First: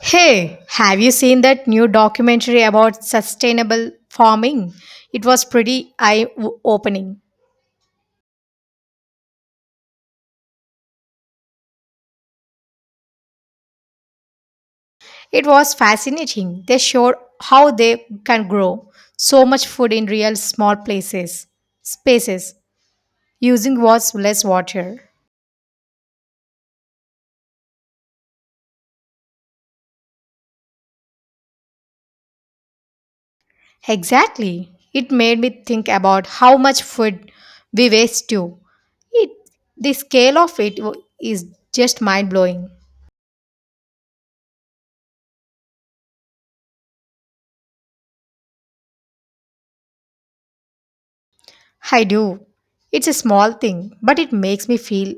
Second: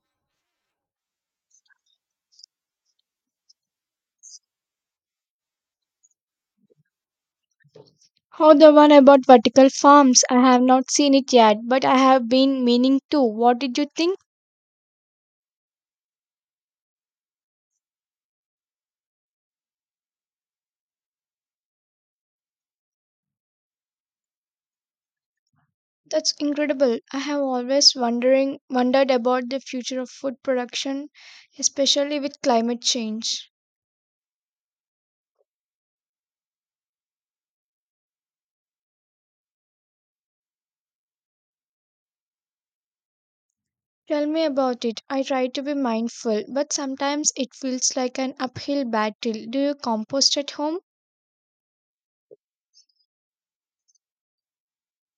Hey, have you seen that new documentary about sustainable farming? It was pretty eye opening. How the one about vertical farms? I have not seen it yet, but I have been meaning to. What did you think? It was fascinating. They showed how they can grow so much food in real spaces, using what's less water. That's incredible. I have always wondering wondered about the future of food production, especially with climate change. Exactly. It made me think about how much food we waste too. It, the scale of it is just mind blowing. Tell me about it. I try to be mindful, but sometimes it feels like an uphill battle. Do you compost at home? I do. It's a small thing, but it makes me feel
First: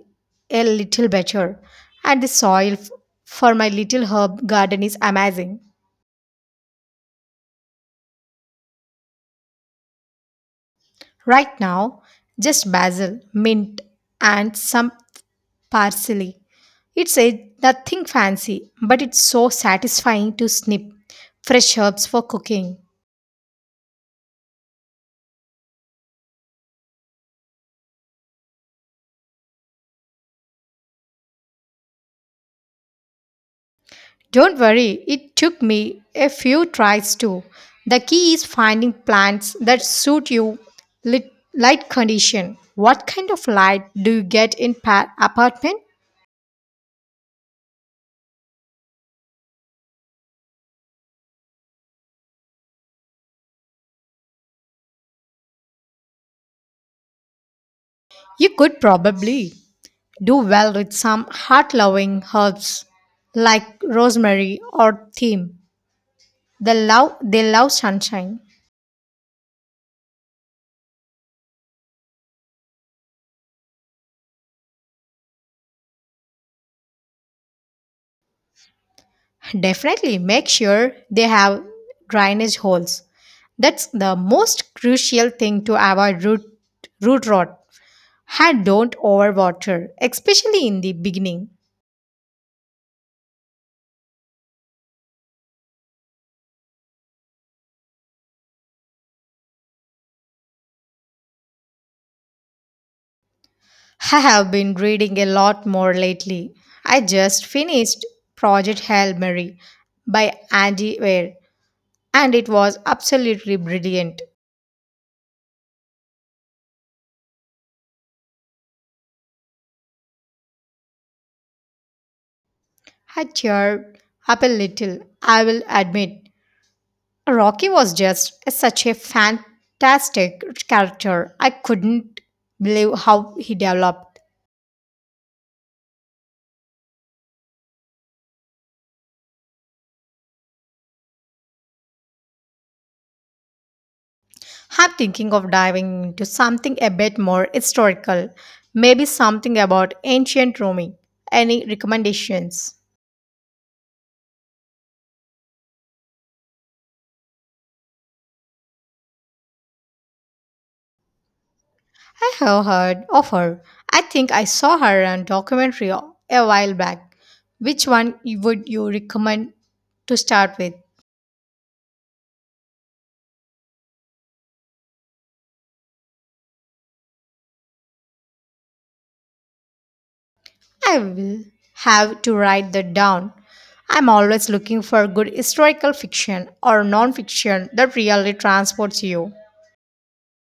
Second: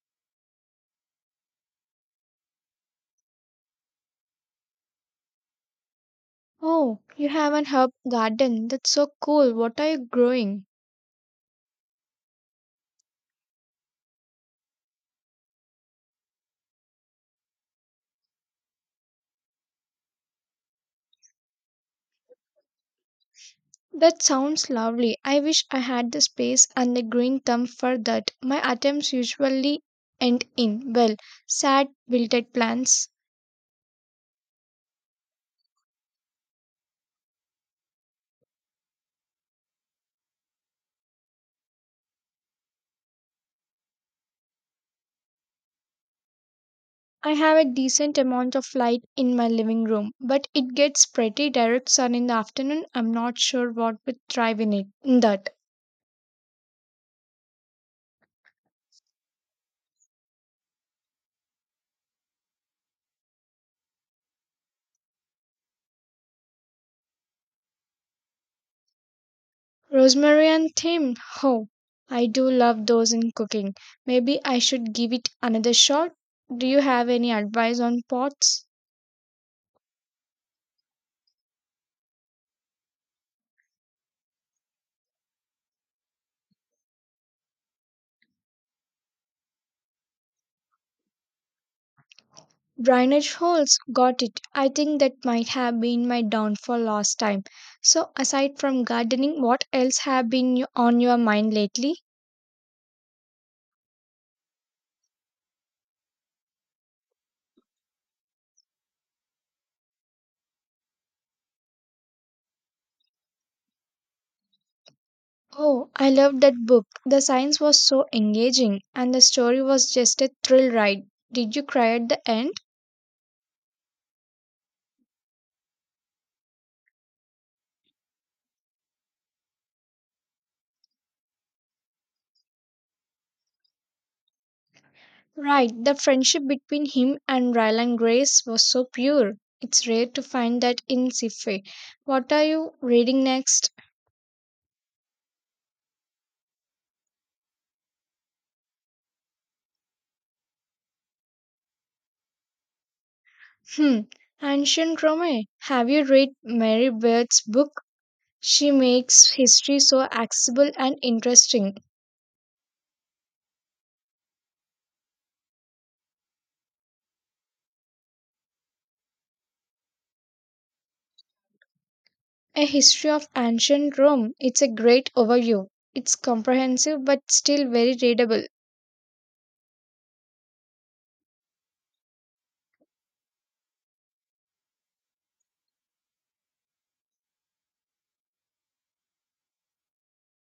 a little better. And the for my little herb garden is amazing. Oh, you have an herb garden. That's so cool. What are you growing? Right now, just basil, mint, and some parsley. It's a Nothing fancy, but it's so satisfying to snip fresh herbs for cooking. That sounds lovely. I wish I had the space and the green thumb for that. My attempts usually end in, well, sad, wilted plants. Don't worry, it took me a few tries too. The key is finding plants that suit you light condition. What kind of light do you get in apartment? I have a decent amount of light in my living room, but it gets pretty direct sun in the afternoon. I'm not sure what would thrive in it. That. You could probably do well with some heart-loving herbs like rosemary or thyme. They love sunshine. Rosemary and thyme. Oh, I do love those in cooking. Maybe I should give it another shot. Do you have any advice on pots? Definitely make sure they have drainage holes. That's the most crucial thing to avoid root rot. I don't overwater, especially in the beginning. Drainage holes, got it. I think that might have been my downfall last time. So, aside from gardening, what else have been on your mind lately? I have been reading a lot more lately. I just finished Project Hail Mary by Andy Weir, and it was absolutely brilliant. Oh, I loved that book. The science was so engaging, and the story was just a thrill ride. Did you cry at the end? I cheered up a little, I will admit. Rocky was just such a fantastic character. I couldn't believe how he developed. Right, the friendship between him and Ryland Grace was so pure. It's rare to find that in sci-fi. What are you reading next? I'm thinking of diving into something a bit more historical, maybe something about ancient Rome. Any recommendations? Hmm, Ancient Rome. Have you read Mary Beard's book? She makes history so accessible and interesting. I have heard of her. I think I saw her on documentary a while back. Which one would you recommend to start with? A history of ancient Rome. It's a great overview. It's comprehensive but still very readable. I will have to write that down. I'm always looking for good historical fiction or non fiction that really transports you.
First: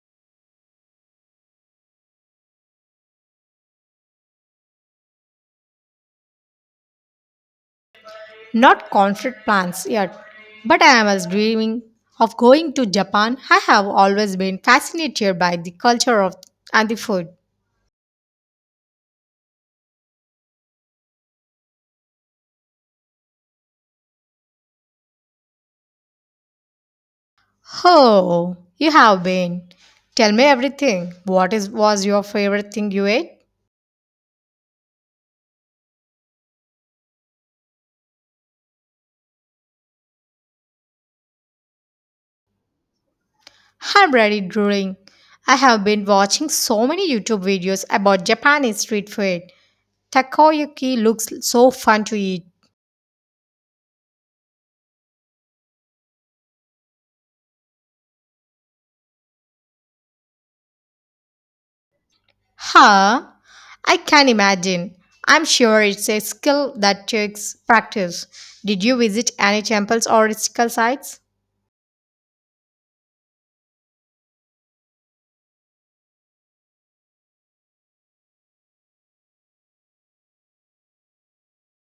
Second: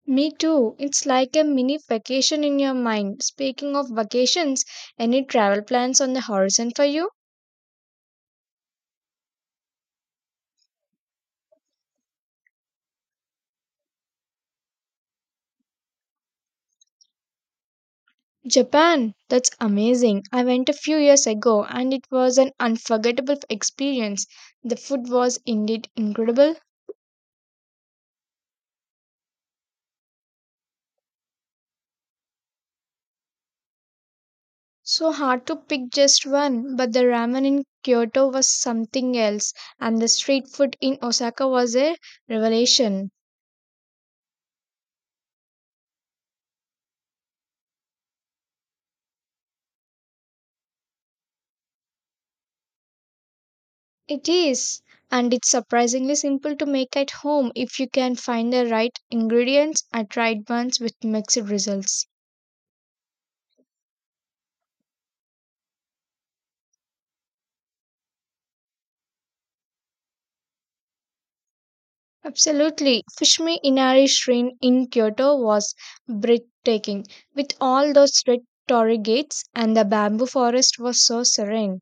Me too. It's like a mini vacation in your mind. Speaking of vacations, any travel plans on the horizon for you? Not concrete plans yet, but I was dreaming of going to Japan. I have always been fascinated by the culture of and the food. Japan. That's amazing. I went a few years ago and it was an unforgettable experience. The food was indeed incredible. Oh, you have been. Tell me everything. What is was your favorite thing you ate? So hard to pick just one, but the ramen in Kyoto was something else, and the street food in Osaka was a revelation. I'm ready drooling. I have been watching so many YouTube videos about Japanese street food. Takoyaki looks so fun to eat. It is, and it's surprisingly simple to make at home if you can find the right ingredients. I tried once with mixed results. Huh? I can imagine. I'm sure it's a skill that takes practice. Did you visit any temples or historical sites? Absolutely. Fushimi Inari Shrine in Kyoto was breathtaking, with all those red torii gates, and the bamboo forest was so serene.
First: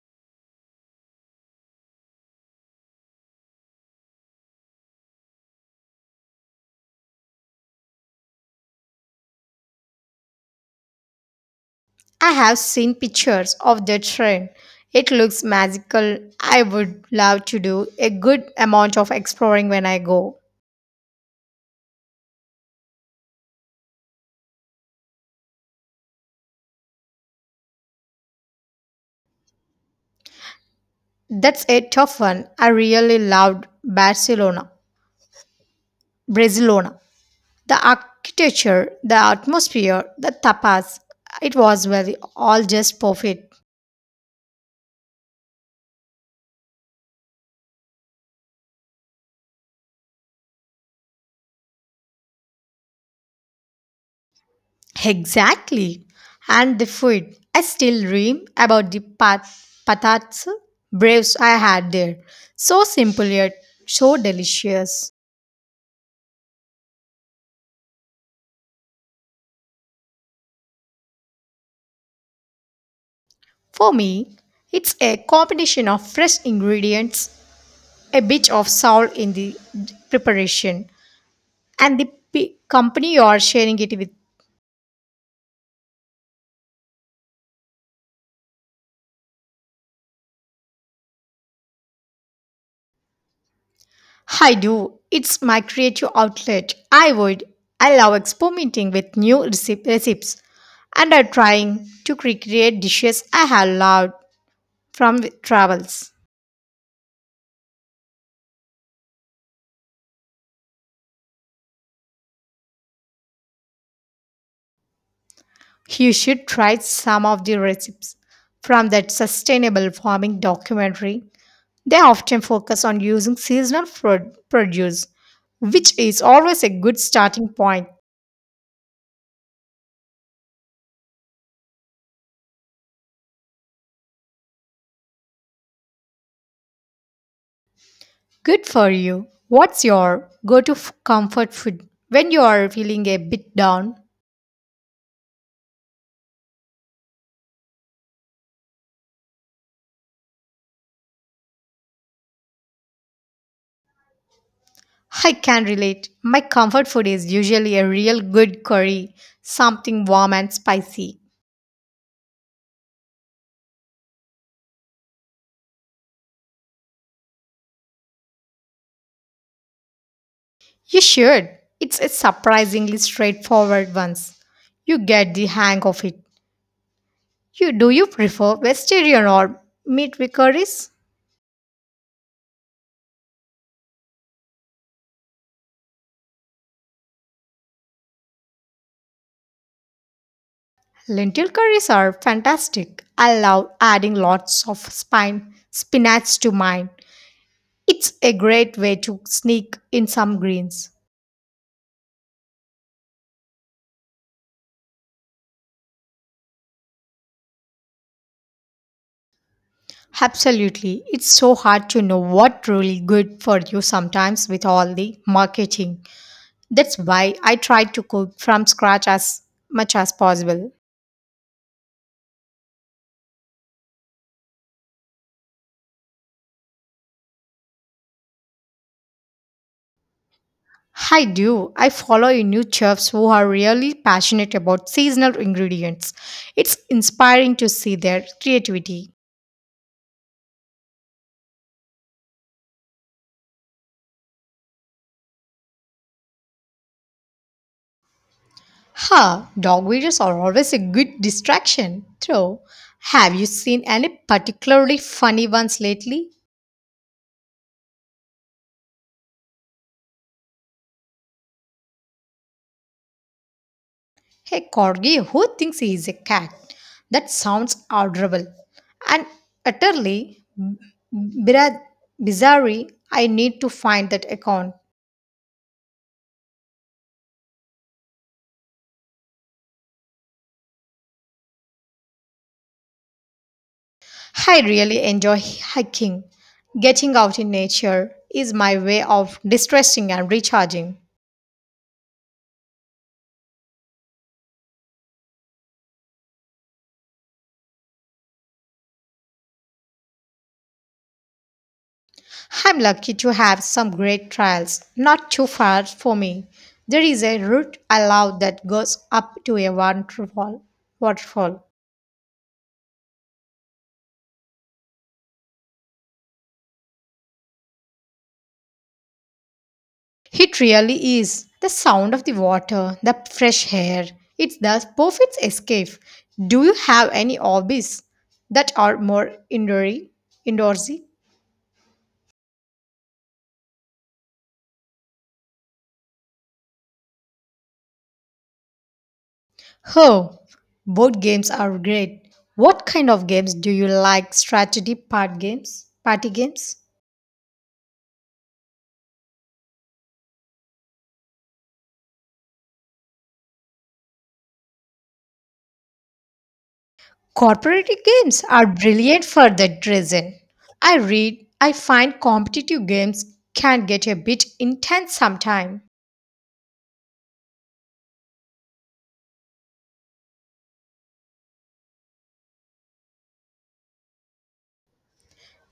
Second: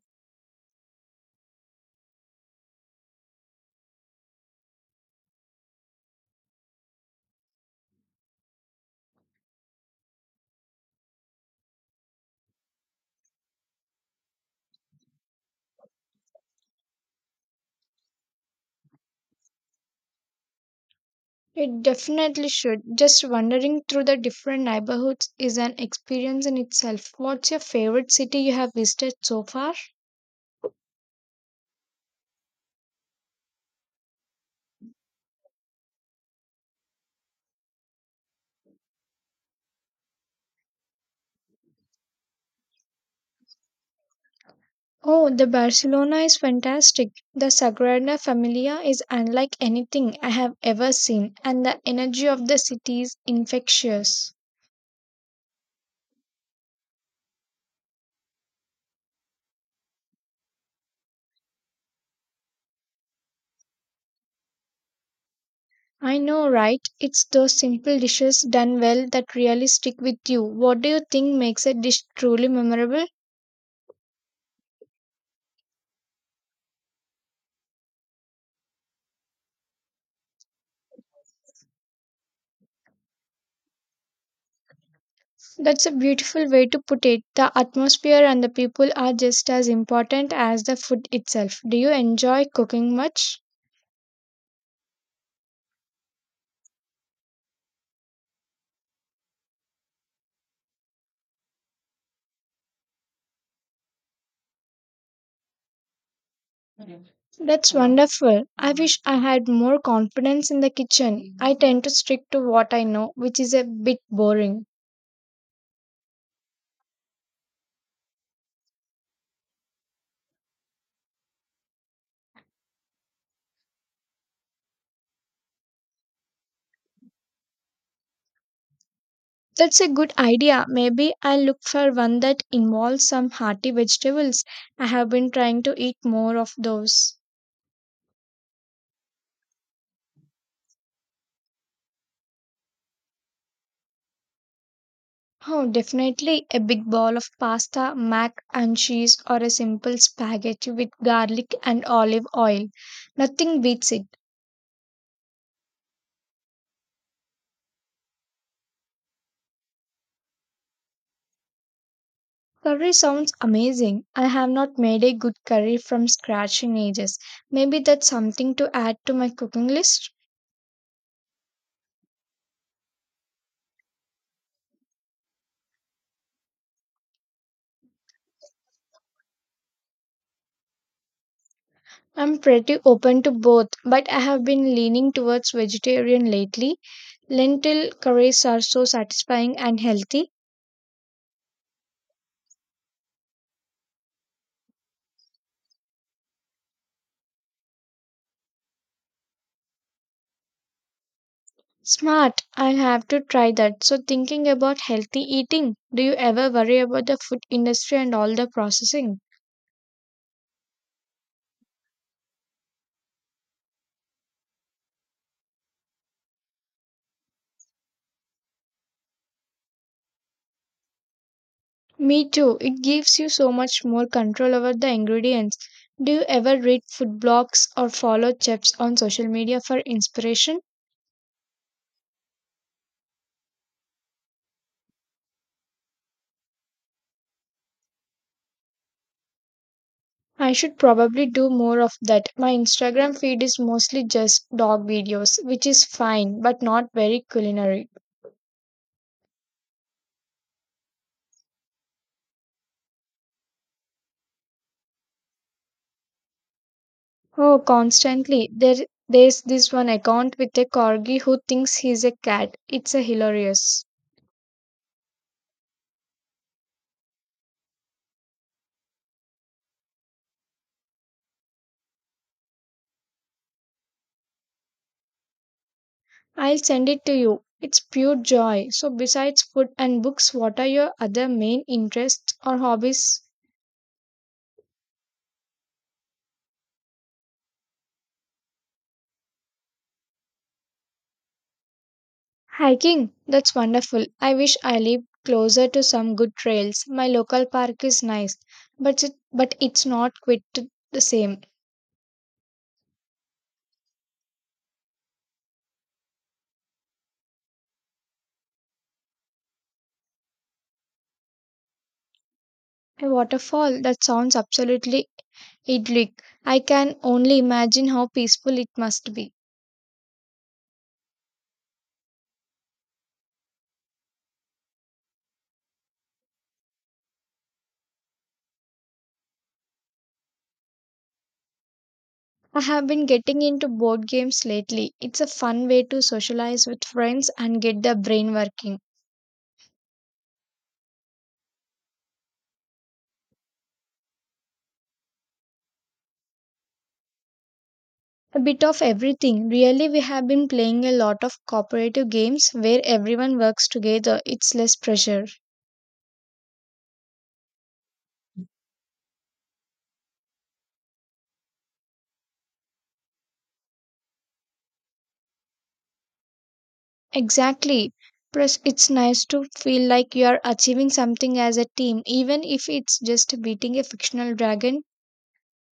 I have seen pictures of the train. It looks magical. I would love to do a good amount of exploring when I go. It definitely should. Just wandering through the different neighborhoods is an experience in itself. What's your favorite city you have visited so far? That's a tough one. I really loved Barcelona. The architecture, the atmosphere, the tapas. It was well all just perfect. Oh, the Barcelona is fantastic. The Sagrada Familia is unlike anything I have ever seen, and the energy of the city is infectious. Exactly. And the food. I still dream about the patats braves I had there. So simple yet so delicious. I know, right? It's those simple dishes done well that really stick with you. What do you think makes a dish truly memorable? For me, it's a combination of fresh ingredients, a bit of salt in the preparation, and the company you are sharing it with. That's a beautiful way to put it. The atmosphere and the people are just as important as the food itself. Do you enjoy cooking much? I do. It's my creative outlet. I would. I love experimenting with new recipes and are trying to recreate dishes I have loved from the travels. That's wonderful. I wish I had more confidence in the kitchen. I tend to stick to what I know, which is a bit boring. You should try some of the recipes from that sustainable farming documentary. They often focus on using seasonal produce, which is always a good starting point. That's a good idea. Maybe I'll look for one that involves some hearty vegetables. I have been trying to eat more of those. Good for you. What's your go to comfort food when you are feeling a bit down? Oh, definitely a big bowl of pasta, mac and cheese, or a simple spaghetti with garlic and olive oil. Nothing beats it. I can relate. My comfort food is usually a real good curry, something warm and spicy. Curry sounds amazing. I have not made a good curry from scratch in ages. Maybe that's something to add to my cooking list. You should. It's a surprisingly straightforward once. You get the hang of it. You do you prefer vegetarian or meat with curries? I'm pretty open to both, but I have been leaning towards vegetarian lately. Lentil curries are so satisfying and healthy. Lentil curries are fantastic. I love adding lots of spine spinach to mine. It's a great way to sneak in some greens. Smart. I'll have to try that. So, thinking about healthy eating, do you ever worry about the food industry and all the processing? Absolutely. It's so hard to know what really good for you sometimes with all the marketing. That's why I try to cook from scratch as much as possible. Me too. It gives you so much more control over the ingredients. Do you ever read food blogs or follow chefs on social media for inspiration? I do. I follow a new chefs who are really passionate about seasonal ingredients. It's inspiring to see their creativity. I should probably do more of that. My Instagram feed is mostly just dog videos, which is fine but not very culinary. Huh, dog videos are always a good distraction. Though, have you seen any particularly funny ones lately? Oh, constantly. There's this one account with a corgi who thinks he's a cat. It's a hilarious. Hey Corgi, who thinks he is a cat? That sounds adorable and utterly bira- bizarre. I need to find that account. I'll send it to you. It's pure joy. So, besides food and books, what are your other main interests or hobbies? I really enjoy hiking. Getting out in nature is my way of distressing and recharging. Hiking. That's wonderful. I wish I lived closer to some good trails. My local park is nice, but it's not quite the same. I'm lucky to have some great trails not too far for me. There is a route I love that goes up to a waterfall. A waterfall. That sounds absolutely idyllic. I can only imagine how peaceful it must be. It really is. The sound of the water, the fresh air, it's the perfect escape. Do you have any hobbies that are more indoorsy? I have been getting into board games lately. It's a fun way to socialize with friends and get the brain working. Oh, board games are great. What kind of games do you like? Strategy part games, party games? A bit of everything. Really, we have been playing a lot of cooperative games where everyone works together. It's less pressure. Corporate games are brilliant for that reason. I find competitive games can get a bit intense sometimes. Exactly. Plus, it's nice to feel like you are achieving something as a team, even if it's just beating a fictional dragon.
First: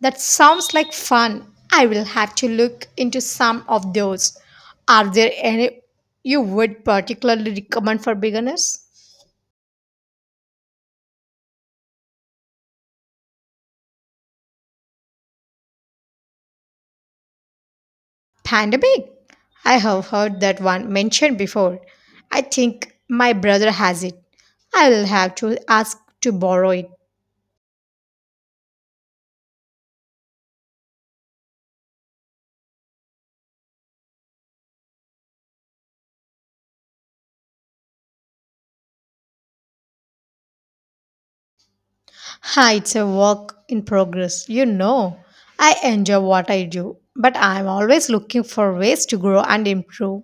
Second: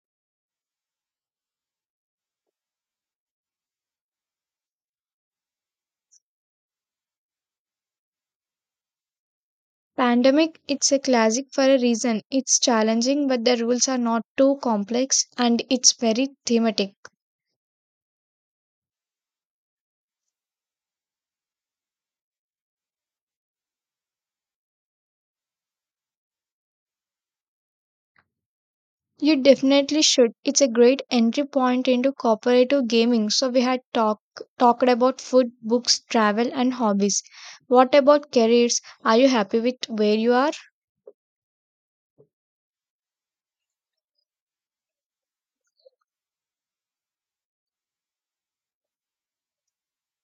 That sounds like fun. I will have to look into some of those. Are there any you would particularly recommend for beginners? Pandemic, it's a classic for a reason. It's challenging, but the rules are not too complex and it's very thematic. Pandemic. I have heard that one mentioned before. I think my brother has it. I will have to ask to borrow it. You definitely should. It's a great entry point into cooperative gaming. So we had talked about food, books, travel and hobbies. What about careers? Are you happy with where you are? Hi, it's a work in progress. You know, I enjoy what I do, but I'm always looking for ways to grow and improve.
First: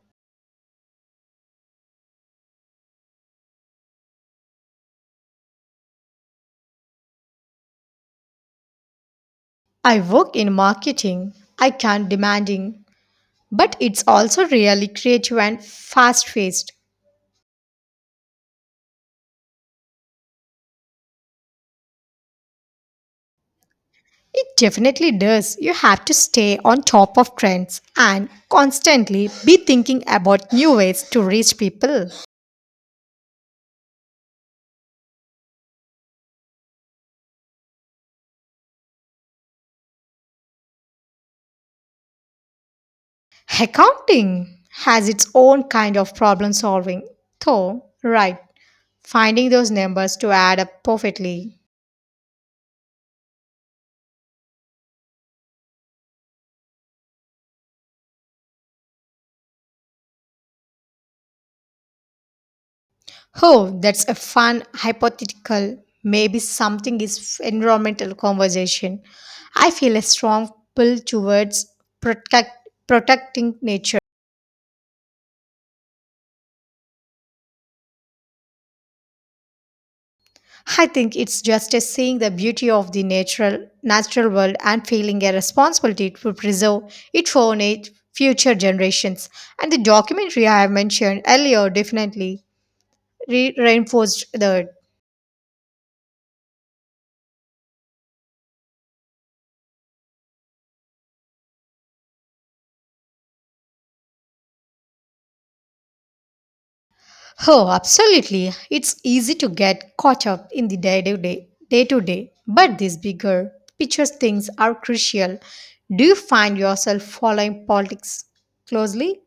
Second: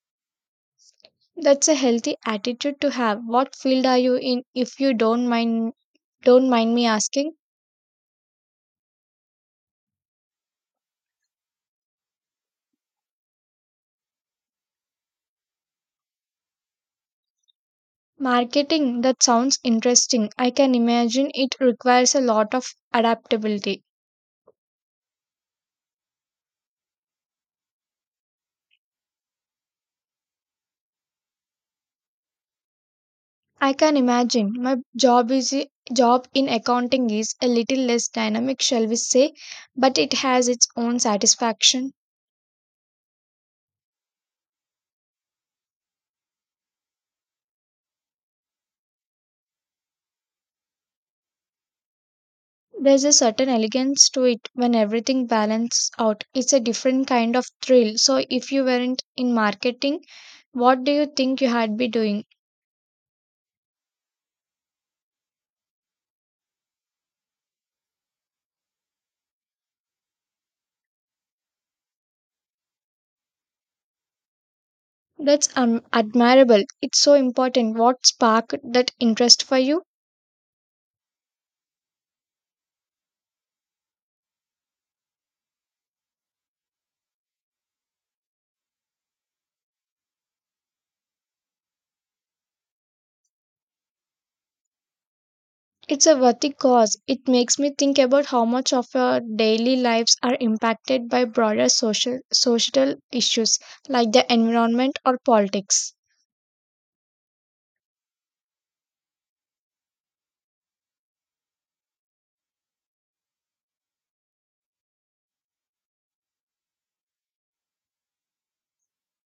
That's a healthy attitude to have. What field are you in if you don't mind me asking? I work in marketing. I can't demanding But it's also really creative and fast paced. Marketing, that sounds interesting. I can imagine it requires a lot of adaptability. It definitely does. You have to stay on top of trends and constantly be thinking about new ways to reach people. I can imagine my job in accounting is a little less dynamic, shall we say, but it has its own satisfaction. Accounting has its own kind of problem solving, though, right? Finding those numbers to add up perfectly. There's a certain elegance to it when everything balances out. It's a different kind of thrill. So if you weren't in marketing, what do you think you had be doing? Oh, that's a fun hypothetical, maybe something is environmental conversation. I feel a strong pull towards protecting nature. That's admirable. It's so important. What sparked that interest for you? I think it's just a seeing the beauty of the natural world and feeling a responsibility to preserve it for future generations. And the documentary I have mentioned earlier definitely reinforced that. It's a worthy cause. It makes me think about how much of our daily lives are impacted by broader social societal issues like the environment or politics. Oh, absolutely. It's easy to get caught up in the day to day, but these bigger picture things are crucial. Do you find yourself following politics closely?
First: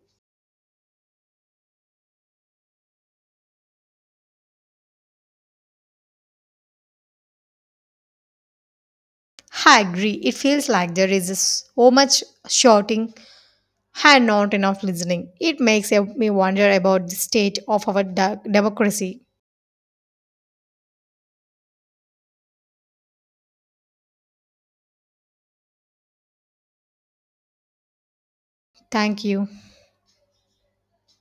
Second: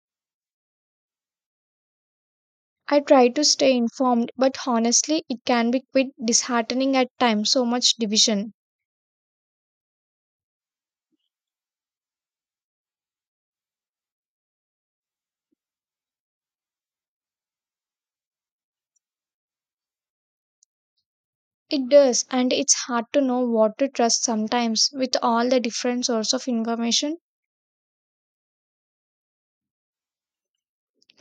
I try to stay informed, but honestly, it can be quite disheartening at times, so much division. I agree. It feels like there is so much shouting and not enough listening. It makes me wonder about the state of our democracy. It does, and it's hard to know what to trust sometimes with all the different sources of information Thank you.